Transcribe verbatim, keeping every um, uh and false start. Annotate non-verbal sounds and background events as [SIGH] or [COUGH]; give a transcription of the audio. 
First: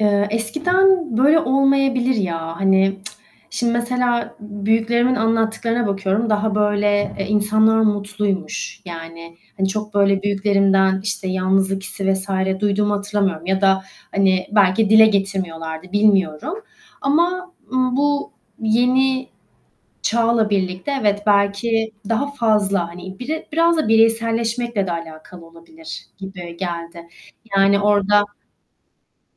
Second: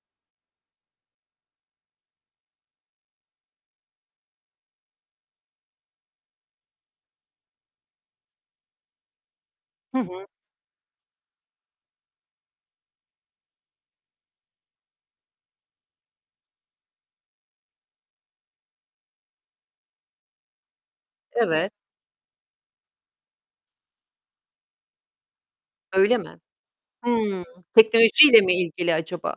Eee, eskiden böyle olmayabilir, ya, hani, [TSK] şimdi mesela b büyüklerimin anlattıklarına bakıyorum. Daha böyle, eee, insanlar mutluymuş yani, hani, çok Hı böyle hı. büyüklerimden, işte, yalnızlık hissi vs. duyduğumu hatırlamıyorum ya da, hani, belki dile getirmiyorlardı, bilmiyorum ama, ımm, bu yeni çağla birlikte evet, Evet. belki daha fazla hani bire, biraz da bireyselleşmekle de alakalı olabilir Öyle mi? gibi geldi Hımm, yani orada teknolojiyle mi ilgili acaba?